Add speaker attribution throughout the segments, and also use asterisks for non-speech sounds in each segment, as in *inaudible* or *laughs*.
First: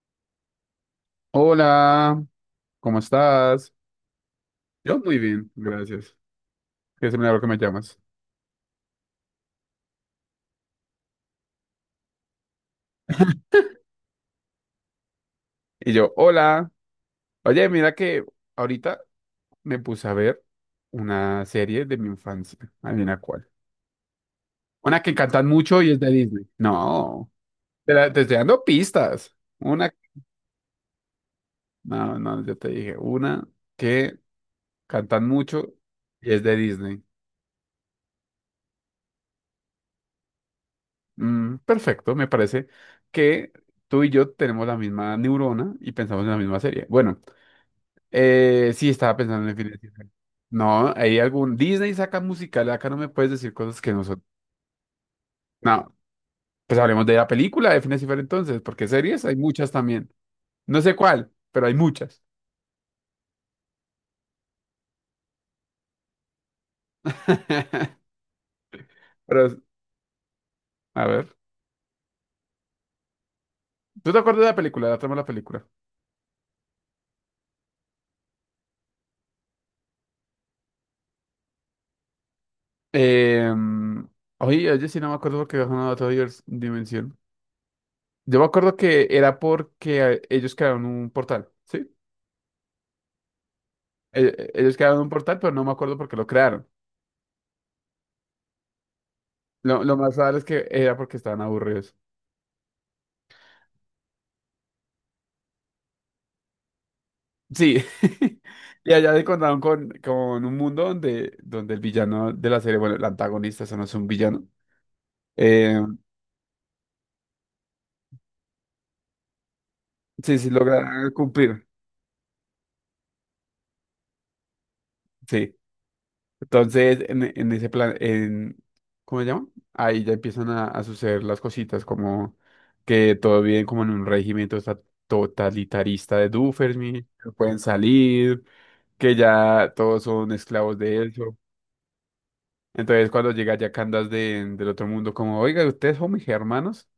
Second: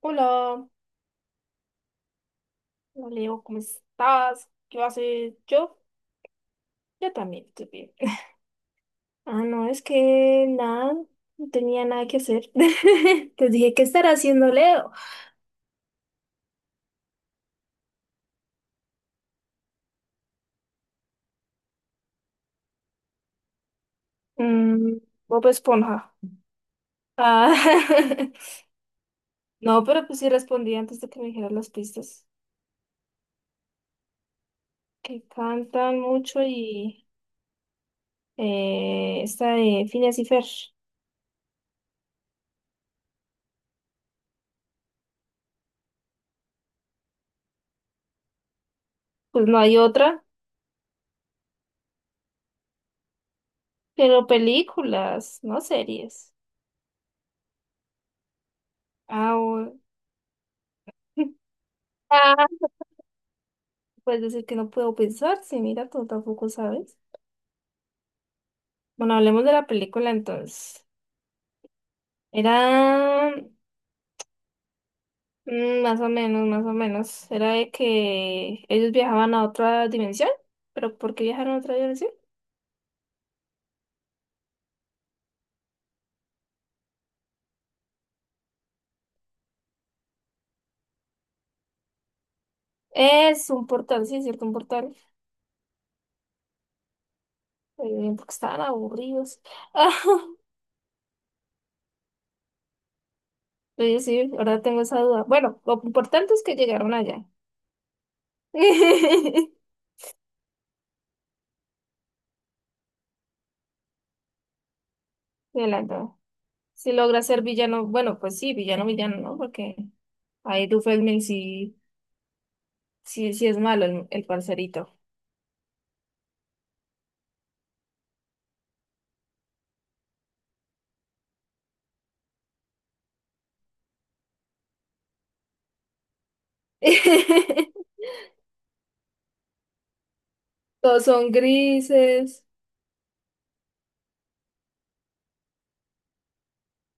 Speaker 1: Hola,
Speaker 2: Hola, ¿cómo
Speaker 1: hola Leo, ¿cómo
Speaker 2: estás?
Speaker 1: estás? ¿Qué vas a
Speaker 2: Yo muy
Speaker 1: hacer?
Speaker 2: bien,
Speaker 1: Yo,
Speaker 2: gracias. Qué
Speaker 1: yo
Speaker 2: es el milagro que
Speaker 1: también
Speaker 2: me
Speaker 1: estoy bien.
Speaker 2: llamas.
Speaker 1: *laughs* Ah, no, es que nada, no tenía nada que hacer. *laughs* Te dije, ¿qué estará haciendo Leo?
Speaker 2: Y yo, hola. Oye, mira que ahorita me puse a ver una serie de mi infancia. Adivina cuál. Una
Speaker 1: Mm,
Speaker 2: que cantan
Speaker 1: Bob
Speaker 2: mucho y es de
Speaker 1: Esponja.
Speaker 2: Disney. No, te
Speaker 1: Ah,
Speaker 2: estoy
Speaker 1: *laughs*
Speaker 2: dando pistas.
Speaker 1: no,
Speaker 2: Una,
Speaker 1: pero pues sí respondí antes de que me dijeran las
Speaker 2: no,
Speaker 1: pistas.
Speaker 2: no, yo te dije, una que
Speaker 1: Que
Speaker 2: cantan mucho
Speaker 1: cantan
Speaker 2: y
Speaker 1: mucho
Speaker 2: es de Disney.
Speaker 1: y esta de Phineas y Fer.
Speaker 2: Mm, perfecto, me parece que tú y yo tenemos la misma neurona y pensamos en la misma serie. Bueno. Sí, estaba pensando
Speaker 1: Pues
Speaker 2: en
Speaker 1: no hay
Speaker 2: Infinity War.
Speaker 1: otra,
Speaker 2: No, hay algún. Disney saca musical, acá no me puedes decir cosas que no son.
Speaker 1: pero películas, no
Speaker 2: No,
Speaker 1: series.
Speaker 2: pues hablemos de la película de Infinity War entonces, porque series hay
Speaker 1: Ah,
Speaker 2: muchas
Speaker 1: bueno.
Speaker 2: también. No sé cuál, pero hay muchas.
Speaker 1: *laughs* Puedes decir que no puedo pensar, sí, mira, tú tampoco sabes.
Speaker 2: *laughs*
Speaker 1: Bueno, hablemos de
Speaker 2: Pero,
Speaker 1: la película entonces.
Speaker 2: a ver.
Speaker 1: Era
Speaker 2: ¿Tú te acuerdas de la película, de la trama de la película?
Speaker 1: más o menos, más o menos. Era de que ellos viajaban a otra dimensión. ¿Pero por qué viajaron a otra dimensión?
Speaker 2: Eh, Oye, oye, sí, no me acuerdo porque bajaron a otra dimensión. Yo me acuerdo que era porque ellos crearon un portal, ¿sí?
Speaker 1: Es un portal, sí, es cierto, un
Speaker 2: Ellos
Speaker 1: portal.
Speaker 2: crearon un portal, pero no me acuerdo por qué lo crearon.
Speaker 1: Porque estaban aburridos.
Speaker 2: Lo más raro es
Speaker 1: *laughs*
Speaker 2: que era porque estaban aburridos.
Speaker 1: Ah, oye, sí, ahora tengo esa duda. Bueno, lo importante es que llegaron allá.
Speaker 2: Sí. *laughs* Y allá se contaron
Speaker 1: *laughs*
Speaker 2: con un mundo donde, donde el villano de la serie, bueno, el antagonista, eso no es un villano. eh,
Speaker 1: Adelante. Si logra ser villano, bueno, pues sí, villano, villano, ¿no? Porque
Speaker 2: sí, sí
Speaker 1: ahí
Speaker 2: logra
Speaker 1: Dufresne
Speaker 2: cumplir.
Speaker 1: sí. Sí, sí es malo el parcerito.
Speaker 2: Sí. Entonces, en ese plan, en, ¿cómo se llama? Ahí ya empiezan a suceder las cositas, como que todo bien, como en un régimen totalitarista de Doofermi, que no pueden
Speaker 1: *laughs*
Speaker 2: salir, que ya todos son esclavos de
Speaker 1: Todos
Speaker 2: él.
Speaker 1: son grises.
Speaker 2: Entonces cuando llega ya Candace de, del otro mundo, como, oiga, ¿ustedes son mis hermanos?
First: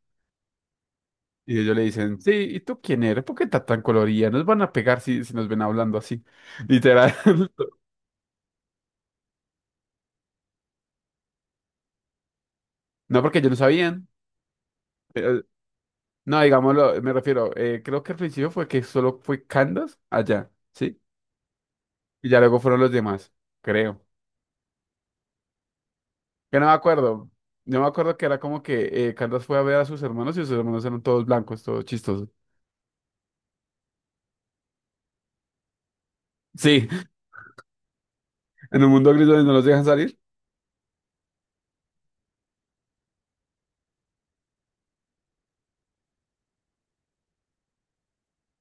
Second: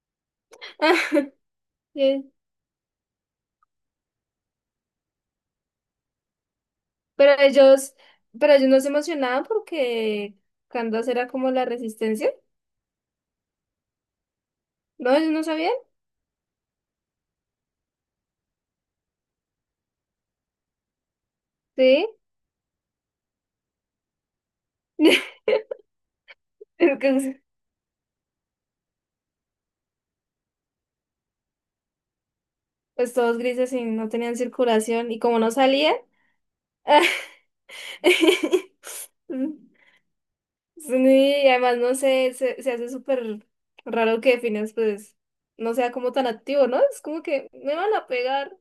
Speaker 1: *laughs*
Speaker 2: Y ellos le dicen, sí,
Speaker 1: Sí.
Speaker 2: ¿y tú quién eres? ¿Por qué estás tan colorida? Nos van a pegar si, si nos ven hablando así. *laughs* Literal.
Speaker 1: Pero
Speaker 2: *laughs*
Speaker 1: ellos, pero ellos no se emocionaban porque Candace era como la resistencia.
Speaker 2: No, porque ellos no sabían.
Speaker 1: ¿No? ¿Ellos
Speaker 2: Eh,
Speaker 1: no sabían?
Speaker 2: No, digámoslo, me refiero, creo que al principio fue que solo fue Candace allá, ¿sí?
Speaker 1: Sí.
Speaker 2: Y ya luego fueron los demás, creo.
Speaker 1: *laughs*
Speaker 2: Que no me
Speaker 1: Es
Speaker 2: acuerdo.
Speaker 1: que,
Speaker 2: No me acuerdo que era como que Candace fue a ver a sus hermanos y sus hermanos eran todos blancos, todos chistosos.
Speaker 1: pues todos grises y no tenían circulación. Y como no salían.
Speaker 2: Sí,
Speaker 1: *laughs*
Speaker 2: *laughs* en un mundo gris donde no los dejan salir.
Speaker 1: Sí, y además no sé, se hace súper raro que Phineas pues no sea como tan activo, ¿no? Es como que me van a pegar.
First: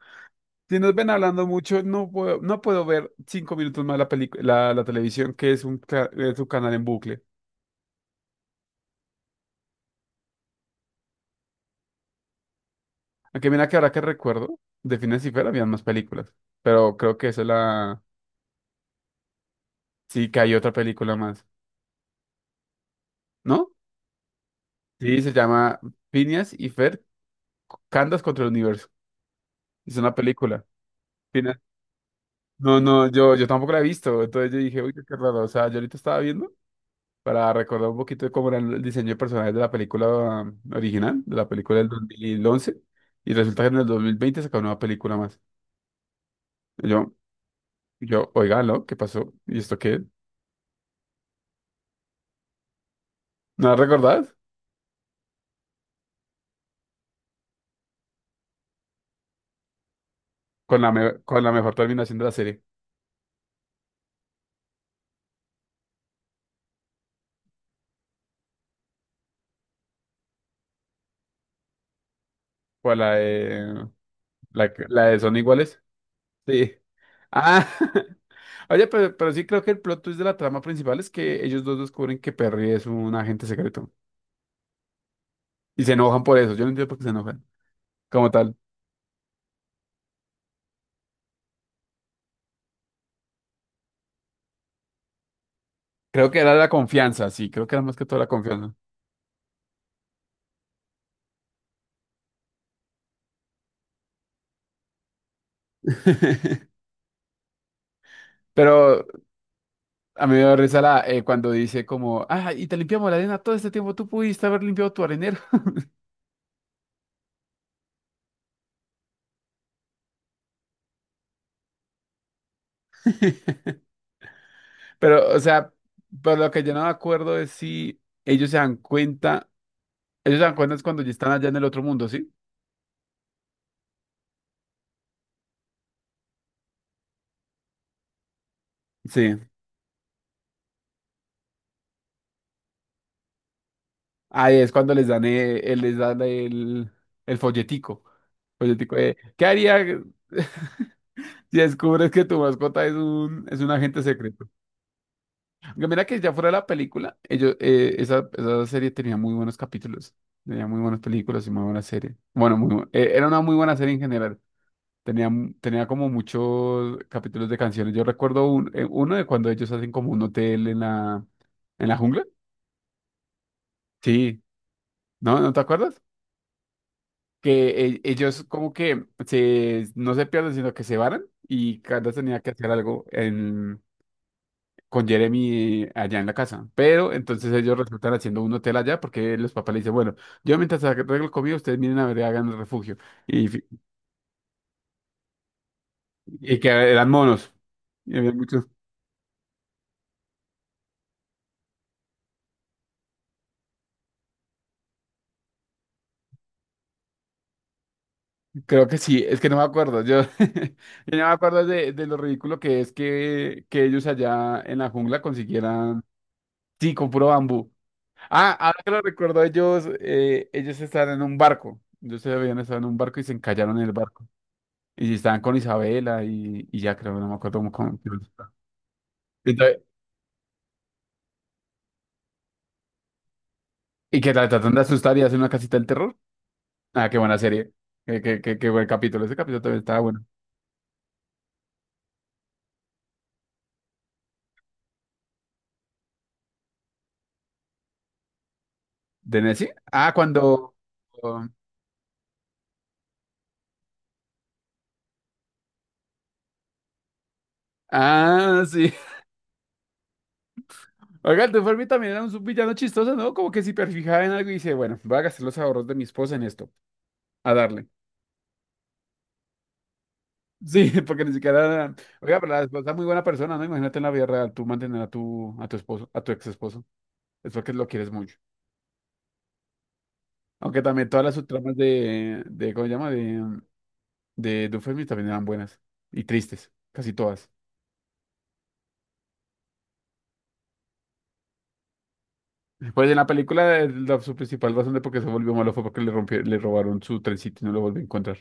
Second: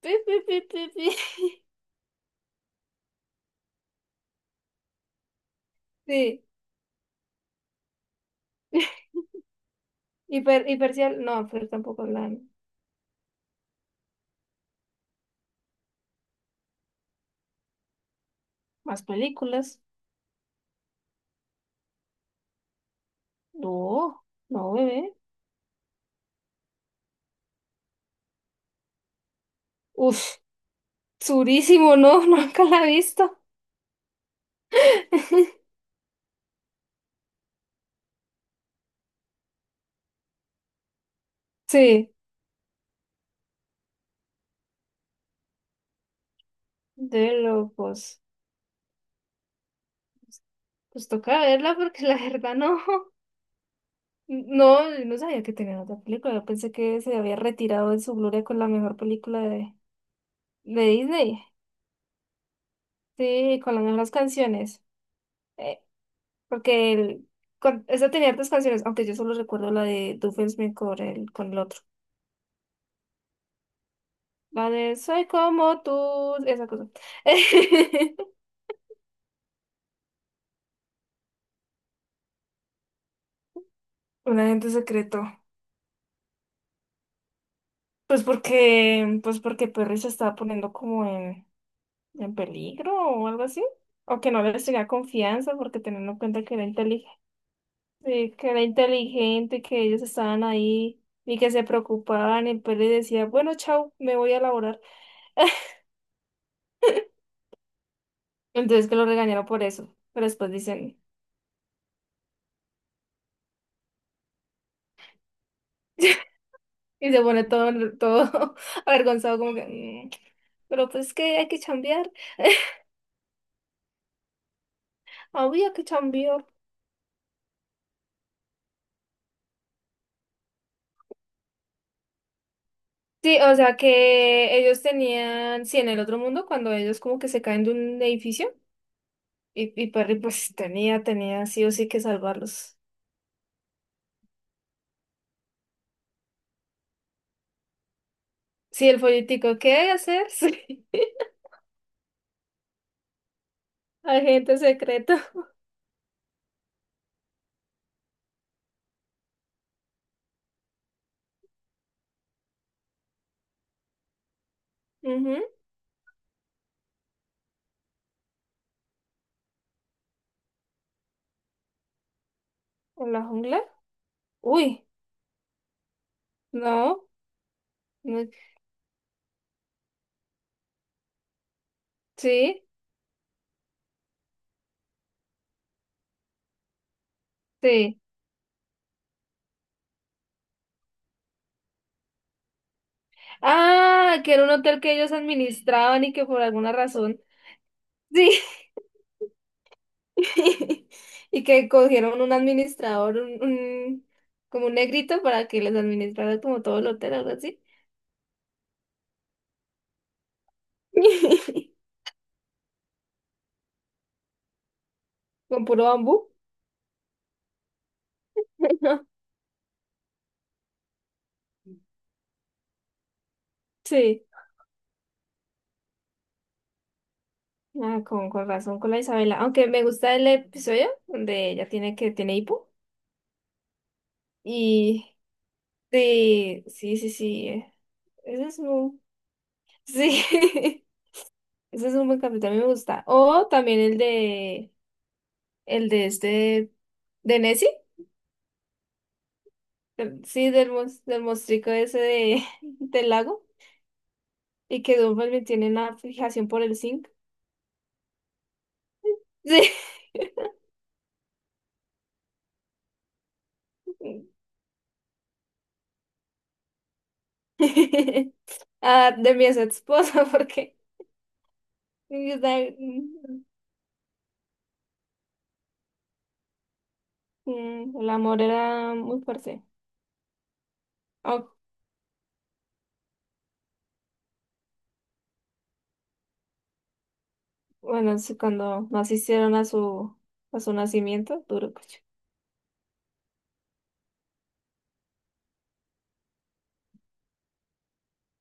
Speaker 1: Pi, pi, pi,
Speaker 2: Si
Speaker 1: pi,
Speaker 2: nos ven
Speaker 1: pi.
Speaker 2: hablando mucho, no puedo ver 5 minutos más la la televisión, que es un, es
Speaker 1: Sí.
Speaker 2: un canal en bucle.
Speaker 1: Hipercial, no, pero tampoco hablan
Speaker 2: Aunque mira que ahora que recuerdo, de Phineas y Ferb habían más películas. Pero creo que esa es la...
Speaker 1: más películas.
Speaker 2: Sí, que hay otra película más. ¿No?
Speaker 1: No, no, bebé.
Speaker 2: Sí, se llama Phineas y Ferb, Candas contra el Universo. Es una
Speaker 1: Uf,
Speaker 2: película. Phineas-
Speaker 1: surísimo, no, *laughs* nunca
Speaker 2: No,
Speaker 1: la he
Speaker 2: no, yo,
Speaker 1: visto.
Speaker 2: yo tampoco la he visto. Entonces yo dije, uy, qué raro. O sea, yo
Speaker 1: *laughs*
Speaker 2: ahorita estaba viendo. Para recordar un poquito de cómo era el diseño de personajes de la película original, de la película del
Speaker 1: Sí,
Speaker 2: 2011, y resulta que en el 2020 sacaron una película más. Y yo,
Speaker 1: de locos.
Speaker 2: yo, oiga, ¿no? ¿Qué pasó? ¿Y esto qué?
Speaker 1: Pues toca verla porque la verdad no.
Speaker 2: ¿No la recordás?
Speaker 1: No, no sabía que tenía otra película. Yo pensé que se había retirado de su gloria con la mejor película de,
Speaker 2: Con
Speaker 1: de
Speaker 2: la,
Speaker 1: Disney.
Speaker 2: con la mejor terminación de la serie.
Speaker 1: Sí, con las mejores canciones. Eh, porque el, con, esa tenía hartas canciones, aunque yo solo recuerdo la de Doofenshmirtz con el otro.
Speaker 2: ¿Cuál la de, la,
Speaker 1: Vale,
Speaker 2: la de
Speaker 1: soy
Speaker 2: Son
Speaker 1: como
Speaker 2: Iguales?
Speaker 1: tú, esa
Speaker 2: Sí.
Speaker 1: cosa. *laughs*
Speaker 2: Ah, *laughs* oye, pero sí creo que el plot twist de la trama principal es que ellos dos descubren que Perry es un agente secreto.
Speaker 1: Un agente secreto.
Speaker 2: Y se enojan por eso. Yo no entiendo por qué se enojan.
Speaker 1: Pues
Speaker 2: Como tal.
Speaker 1: porque, pues porque Perry se estaba poniendo como en, peligro o algo así. O que no le tenía confianza porque teniendo en
Speaker 2: Creo que
Speaker 1: cuenta
Speaker 2: era
Speaker 1: que era
Speaker 2: la
Speaker 1: inteligente,
Speaker 2: confianza, sí, creo que era más que todo la
Speaker 1: que era
Speaker 2: confianza.
Speaker 1: inteligente y que ellos estaban ahí y que se preocupaban y Perry decía, bueno, chao, me voy a laborar.
Speaker 2: *laughs*
Speaker 1: Entonces que
Speaker 2: Pero
Speaker 1: lo regañaron por eso.
Speaker 2: a
Speaker 1: Pero
Speaker 2: mí me
Speaker 1: después
Speaker 2: dio risa
Speaker 1: dicen,
Speaker 2: la, cuando dice como, ah, y te limpiamos la arena todo este tiempo, tú pudiste haber limpiado tu arenero.
Speaker 1: *laughs* y se pone todo, todo *laughs* avergonzado como que, Pero pues que hay que chambear."
Speaker 2: *laughs* Pero, o sea,
Speaker 1: Había que
Speaker 2: pero
Speaker 1: cambiar.
Speaker 2: lo que yo no me acuerdo es si ellos se dan cuenta es cuando ya están allá en el otro mundo, ¿sí?
Speaker 1: Sí, o sea que ellos tenían, sí, en el otro mundo, cuando ellos como que se caen de un edificio,
Speaker 2: Sí.
Speaker 1: y Perry pues tenía sí o sí que salvarlos.
Speaker 2: Ahí es cuando les dan el, el folletico,
Speaker 1: Sí,
Speaker 2: folletico
Speaker 1: el
Speaker 2: de, ¿qué
Speaker 1: folletico, ¿qué
Speaker 2: haría
Speaker 1: hay que hacer? *laughs* Sí,
Speaker 2: *laughs* si descubres que tu mascota es es un agente secreto?
Speaker 1: agente secreto.
Speaker 2: Yo mira que ya fuera de la película, ellos, esa, esa serie tenía muy buenos capítulos, tenía muy buenas películas y muy buena serie. Bueno, muy, era una muy buena serie en general. Tenía,
Speaker 1: Ujú.
Speaker 2: tenía como muchos capítulos de canciones. Yo recuerdo uno de cuando ellos hacen como un hotel en la jungla.
Speaker 1: ¿En la jungla?
Speaker 2: Sí,
Speaker 1: Uy,
Speaker 2: ¿no? ¿No te acuerdas?
Speaker 1: no,
Speaker 2: Que
Speaker 1: no,
Speaker 2: ellos como que se, no se pierden, sino que se varan y cada tenía que
Speaker 1: sí,
Speaker 2: hacer algo con Jeremy allá en la casa. Pero entonces ellos
Speaker 1: sí.
Speaker 2: resultan haciendo un hotel allá porque los papás le dicen, bueno, yo mientras arreglo el comida, ustedes miren a ver, hagan el refugio. Y,
Speaker 1: Ah, que era un hotel que ellos administraban y que por
Speaker 2: y que
Speaker 1: alguna
Speaker 2: eran
Speaker 1: razón.
Speaker 2: monos. Y
Speaker 1: Sí.
Speaker 2: había muchos.
Speaker 1: *laughs* Y que cogieron un administrador, como un negrito para que les administrara como todo el hotel, algo así.
Speaker 2: Creo que sí, es que no me acuerdo. Yo, *laughs* yo no me acuerdo
Speaker 1: *laughs*
Speaker 2: de lo ridículo que es que ellos allá en la jungla
Speaker 1: Con puro
Speaker 2: consiguieran,
Speaker 1: bambú.
Speaker 2: sí, con puro bambú. Ah, ahora que lo
Speaker 1: *laughs*
Speaker 2: recuerdo, ellos, ellos estaban en un barco. Ellos se habían estado en un barco y se encallaron en el
Speaker 1: Sí.
Speaker 2: barco. Y si estaban con Isabela y ya creo, no me acuerdo cómo.
Speaker 1: Ah,
Speaker 2: Cómo
Speaker 1: con
Speaker 2: está.
Speaker 1: razón con la Isabela. Aunque
Speaker 2: Entonces,
Speaker 1: me gusta el episodio donde ella tiene que tiene hipo.
Speaker 2: y que la tratan de
Speaker 1: Y
Speaker 2: asustar y hacen una casita del terror.
Speaker 1: sí, sí,
Speaker 2: Ah,
Speaker 1: sí,
Speaker 2: qué buena
Speaker 1: sí.
Speaker 2: serie.
Speaker 1: Ese es
Speaker 2: Qué buen
Speaker 1: un.
Speaker 2: capítulo. Ese capítulo también estaba
Speaker 1: Sí.
Speaker 2: bueno.
Speaker 1: *laughs* Ese es un buen capítulo, a mí me gusta. O también el de este de Nessie.
Speaker 2: ¿De Nessie? Ah,
Speaker 1: Sí, del,
Speaker 2: cuando.
Speaker 1: mos- del
Speaker 2: um,
Speaker 1: mostrico ese de, *laughs* del lago. Y que Dumbarton tiene una fijación por el zinc.
Speaker 2: Ah, sí.
Speaker 1: *laughs*
Speaker 2: *laughs* Oiga, el Dufermi también era un villano chistoso, ¿no? Como que se hiperfijaba
Speaker 1: Sí.
Speaker 2: en algo y dice, bueno, voy a gastar los ahorros de mi esposa en esto, a darle.
Speaker 1: *laughs* Ah, de mi ex esposa, *laughs* porque
Speaker 2: Sí, *laughs* porque ni siquiera. Oiga, pero la
Speaker 1: de-
Speaker 2: esposa es muy buena
Speaker 1: mm,
Speaker 2: persona, ¿no? Imagínate en la vida real, tú mantener a tu esposo, a tu ex esposo. Es porque lo
Speaker 1: el
Speaker 2: quieres mucho.
Speaker 1: amor era muy fuerte.
Speaker 2: Aunque también todas las
Speaker 1: Ah,
Speaker 2: subtramas de ¿cómo se llama? De Dufemi también eran buenas y tristes, casi todas.
Speaker 1: bueno, sí, cuando no asistieron a su, nacimiento, duro cocho.
Speaker 2: Pues en la película, su principal razón de por qué se volvió malo fue porque le rompió, le robaron su trencito y no lo volvió a encontrar.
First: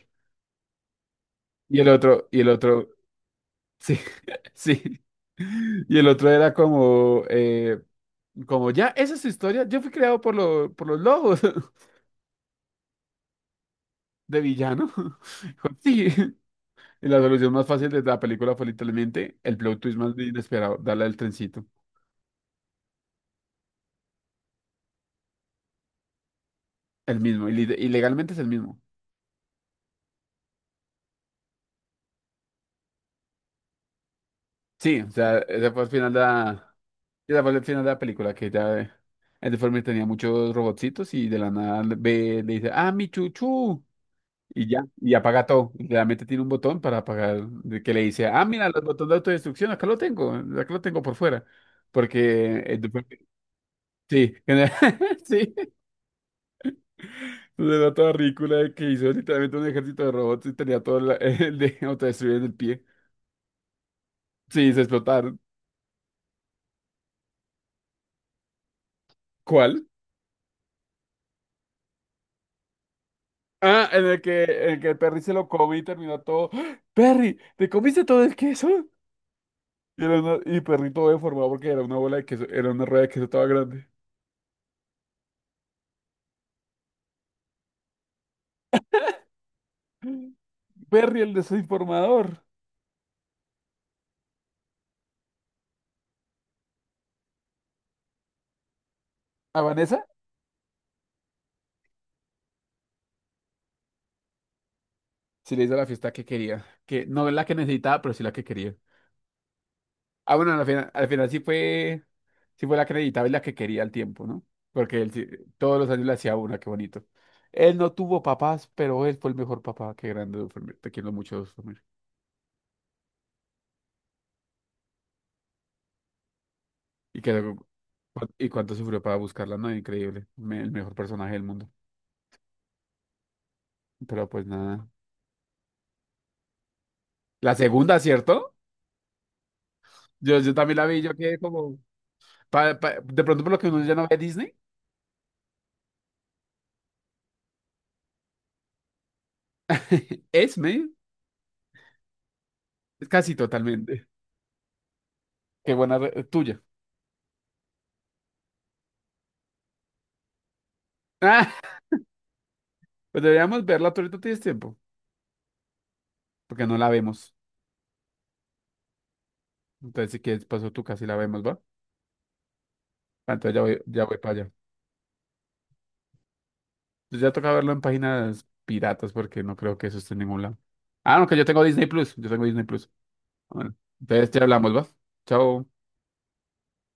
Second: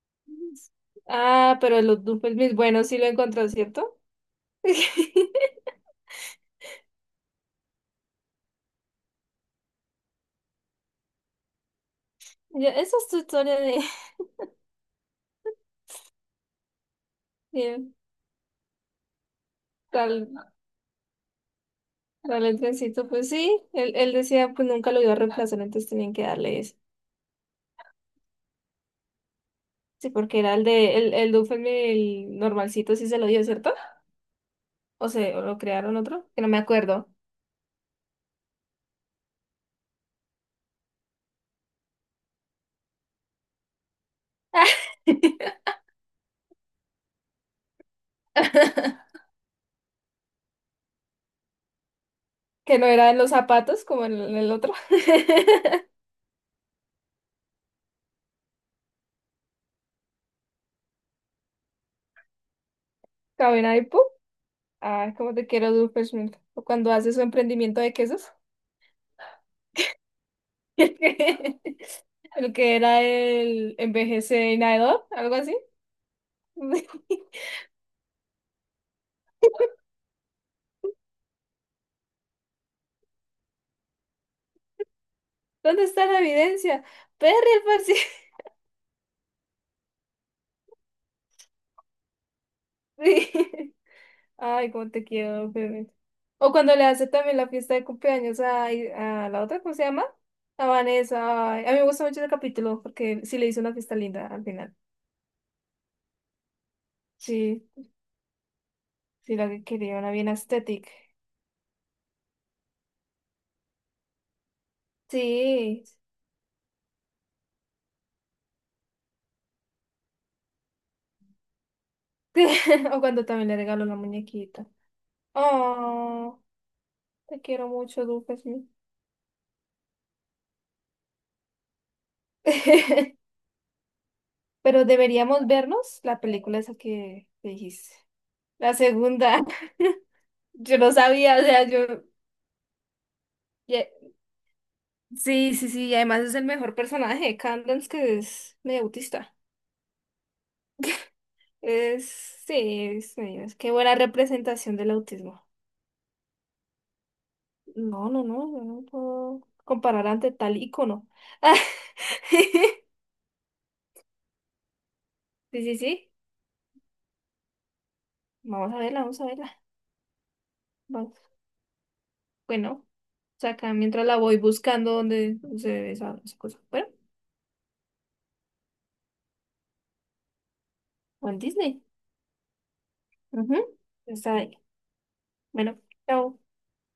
Speaker 1: Ah, pero los
Speaker 2: Y el
Speaker 1: Dumbarton, bueno,
Speaker 2: otro,
Speaker 1: sí lo encontró, ¿cierto?
Speaker 2: sí, *laughs* sí.
Speaker 1: *laughs*
Speaker 2: Y el otro era como, como ya, esa es su historia. Yo fui creado por, por los lobos
Speaker 1: Ya, esa es tu historia de,
Speaker 2: *laughs* de villano. *laughs* Sí. Y la solución más fácil
Speaker 1: de
Speaker 2: de la película fue literalmente el plot twist
Speaker 1: tal.
Speaker 2: más inesperado, darle el trencito.
Speaker 1: Vale, el trencito, pues sí, él decía, pues nunca lo iba a reemplazar, entonces tenían que darle ese.
Speaker 2: El mismo, y, y legalmente es el mismo.
Speaker 1: Sí, porque era el de, el Duffel, el normalcito, sí se lo dio, ¿cierto?
Speaker 2: Sí,
Speaker 1: O
Speaker 2: o
Speaker 1: se,
Speaker 2: sea,
Speaker 1: o lo crearon otro, que no me acuerdo.
Speaker 2: ese fue el final de la película, que ya el deforme tenía muchos robotcitos y de la nada le dice, ah, mi chuchu, y ya, y apaga
Speaker 1: *laughs*
Speaker 2: todo. Y realmente tiene un botón para apagar, de que le dice, ah, mira, los botones de autodestrucción, acá lo tengo por fuera. Porque
Speaker 1: Que
Speaker 2: el
Speaker 1: no era en
Speaker 2: deforme-
Speaker 1: los zapatos, como en el,
Speaker 2: sí,
Speaker 1: en el otro. *laughs*
Speaker 2: *laughs* sí, se da toda ridícula de que hizo literalmente un ejército de robots y tenía todo *laughs* el de autodestruir en el pie.
Speaker 1: Cabina y ¡pum!
Speaker 2: Sí, se
Speaker 1: Ay, cómo
Speaker 2: explotaron.
Speaker 1: te quiero, Doofenshmirtz. O cuando hace su emprendimiento de quesos.
Speaker 2: ¿Cuál?
Speaker 1: *laughs* El que el que era el
Speaker 2: Ah, en el que
Speaker 1: envejecedor,
Speaker 2: Perry se
Speaker 1: algo
Speaker 2: lo
Speaker 1: así.
Speaker 2: comió y terminó todo. ¡Ah! ¡Perry! ¿Te comiste todo el queso? Y,
Speaker 1: *laughs*
Speaker 2: y Perry todo deformado porque era una bola de queso, era una rueda de queso toda grande.
Speaker 1: ¿Dónde está la evidencia? Perry, el parcial.
Speaker 2: Perry, el desinformador.
Speaker 1: Sí. *laughs* Ay, cómo te quiero, bebé. O cuando le hace también la fiesta de cumpleaños a la otra,
Speaker 2: A
Speaker 1: ¿cómo se llama?
Speaker 2: Vanessa
Speaker 1: A Vanessa. Ay, a mí me gusta mucho ese capítulo porque sí le hizo una fiesta linda al final.
Speaker 2: sí le hizo la fiesta que quería. Que no es la que
Speaker 1: Sí,
Speaker 2: necesitaba, pero sí la que quería.
Speaker 1: sí, la que quería, una bien
Speaker 2: Ah, bueno,
Speaker 1: estética.
Speaker 2: al final sí fue la que necesitaba y la que quería al tiempo, ¿no? Porque él sí- Todos
Speaker 1: Sí.
Speaker 2: los años le hacía una, qué bonito. Él no tuvo papás, pero él fue el mejor papá. Qué grande, Duffer. Te quiero mucho, Duffer.
Speaker 1: *laughs* O cuando también le regaló la muñequita. Oh,
Speaker 2: Y,
Speaker 1: te
Speaker 2: que
Speaker 1: quiero mucho, Duque.
Speaker 2: y
Speaker 1: Sí.
Speaker 2: cuánto sufrió para buscarla, ¿no? Increíble. El mejor personaje del mundo.
Speaker 1: *laughs*
Speaker 2: Pero pues
Speaker 1: Pero
Speaker 2: nada.
Speaker 1: deberíamos vernos la película esa que
Speaker 2: La
Speaker 1: dijiste.
Speaker 2: segunda, ¿cierto?
Speaker 1: La segunda. *laughs*
Speaker 2: Yo también
Speaker 1: Yo
Speaker 2: la
Speaker 1: no
Speaker 2: vi, yo
Speaker 1: sabía,
Speaker 2: quedé
Speaker 1: o sea,
Speaker 2: como...
Speaker 1: yo.
Speaker 2: De pronto por lo que uno ya no ve Disney.
Speaker 1: Sí, sí, sí, y además es el mejor personaje de Candance, que es medio autista.
Speaker 2: *laughs* Esme,
Speaker 1: Es, sí, sí,
Speaker 2: casi
Speaker 1: es que buena
Speaker 2: totalmente.
Speaker 1: representación del autismo.
Speaker 2: Tuya. *laughs*
Speaker 1: No, no, no, yo no puedo comparar ante tal ícono.
Speaker 2: Ah,
Speaker 1: *laughs*
Speaker 2: pues deberíamos verla, tú ahorita tienes tiempo,
Speaker 1: Sí, sí, sí,
Speaker 2: porque no la vemos.
Speaker 1: vamos a verla, vamos a verla.
Speaker 2: Entonces, si quieres, paso tú casi la
Speaker 1: Vamos.
Speaker 2: vemos, ¿va?
Speaker 1: Bueno,
Speaker 2: Ah,
Speaker 1: o sea,
Speaker 2: entonces
Speaker 1: acá
Speaker 2: ya
Speaker 1: mientras la
Speaker 2: voy
Speaker 1: voy
Speaker 2: para allá.
Speaker 1: buscando donde se ve esa cosa. Bueno,
Speaker 2: Entonces ya toca verlo en páginas piratas, porque no creo que eso esté en ningún lado. Ah, no,
Speaker 1: o
Speaker 2: que
Speaker 1: en
Speaker 2: yo tengo
Speaker 1: Disney.
Speaker 2: Disney Plus, yo tengo Disney Plus.
Speaker 1: Ujú.
Speaker 2: Bueno, entonces
Speaker 1: Está
Speaker 2: ya
Speaker 1: ahí.
Speaker 2: hablamos, ¿va? Chao.
Speaker 1: Bueno, chao.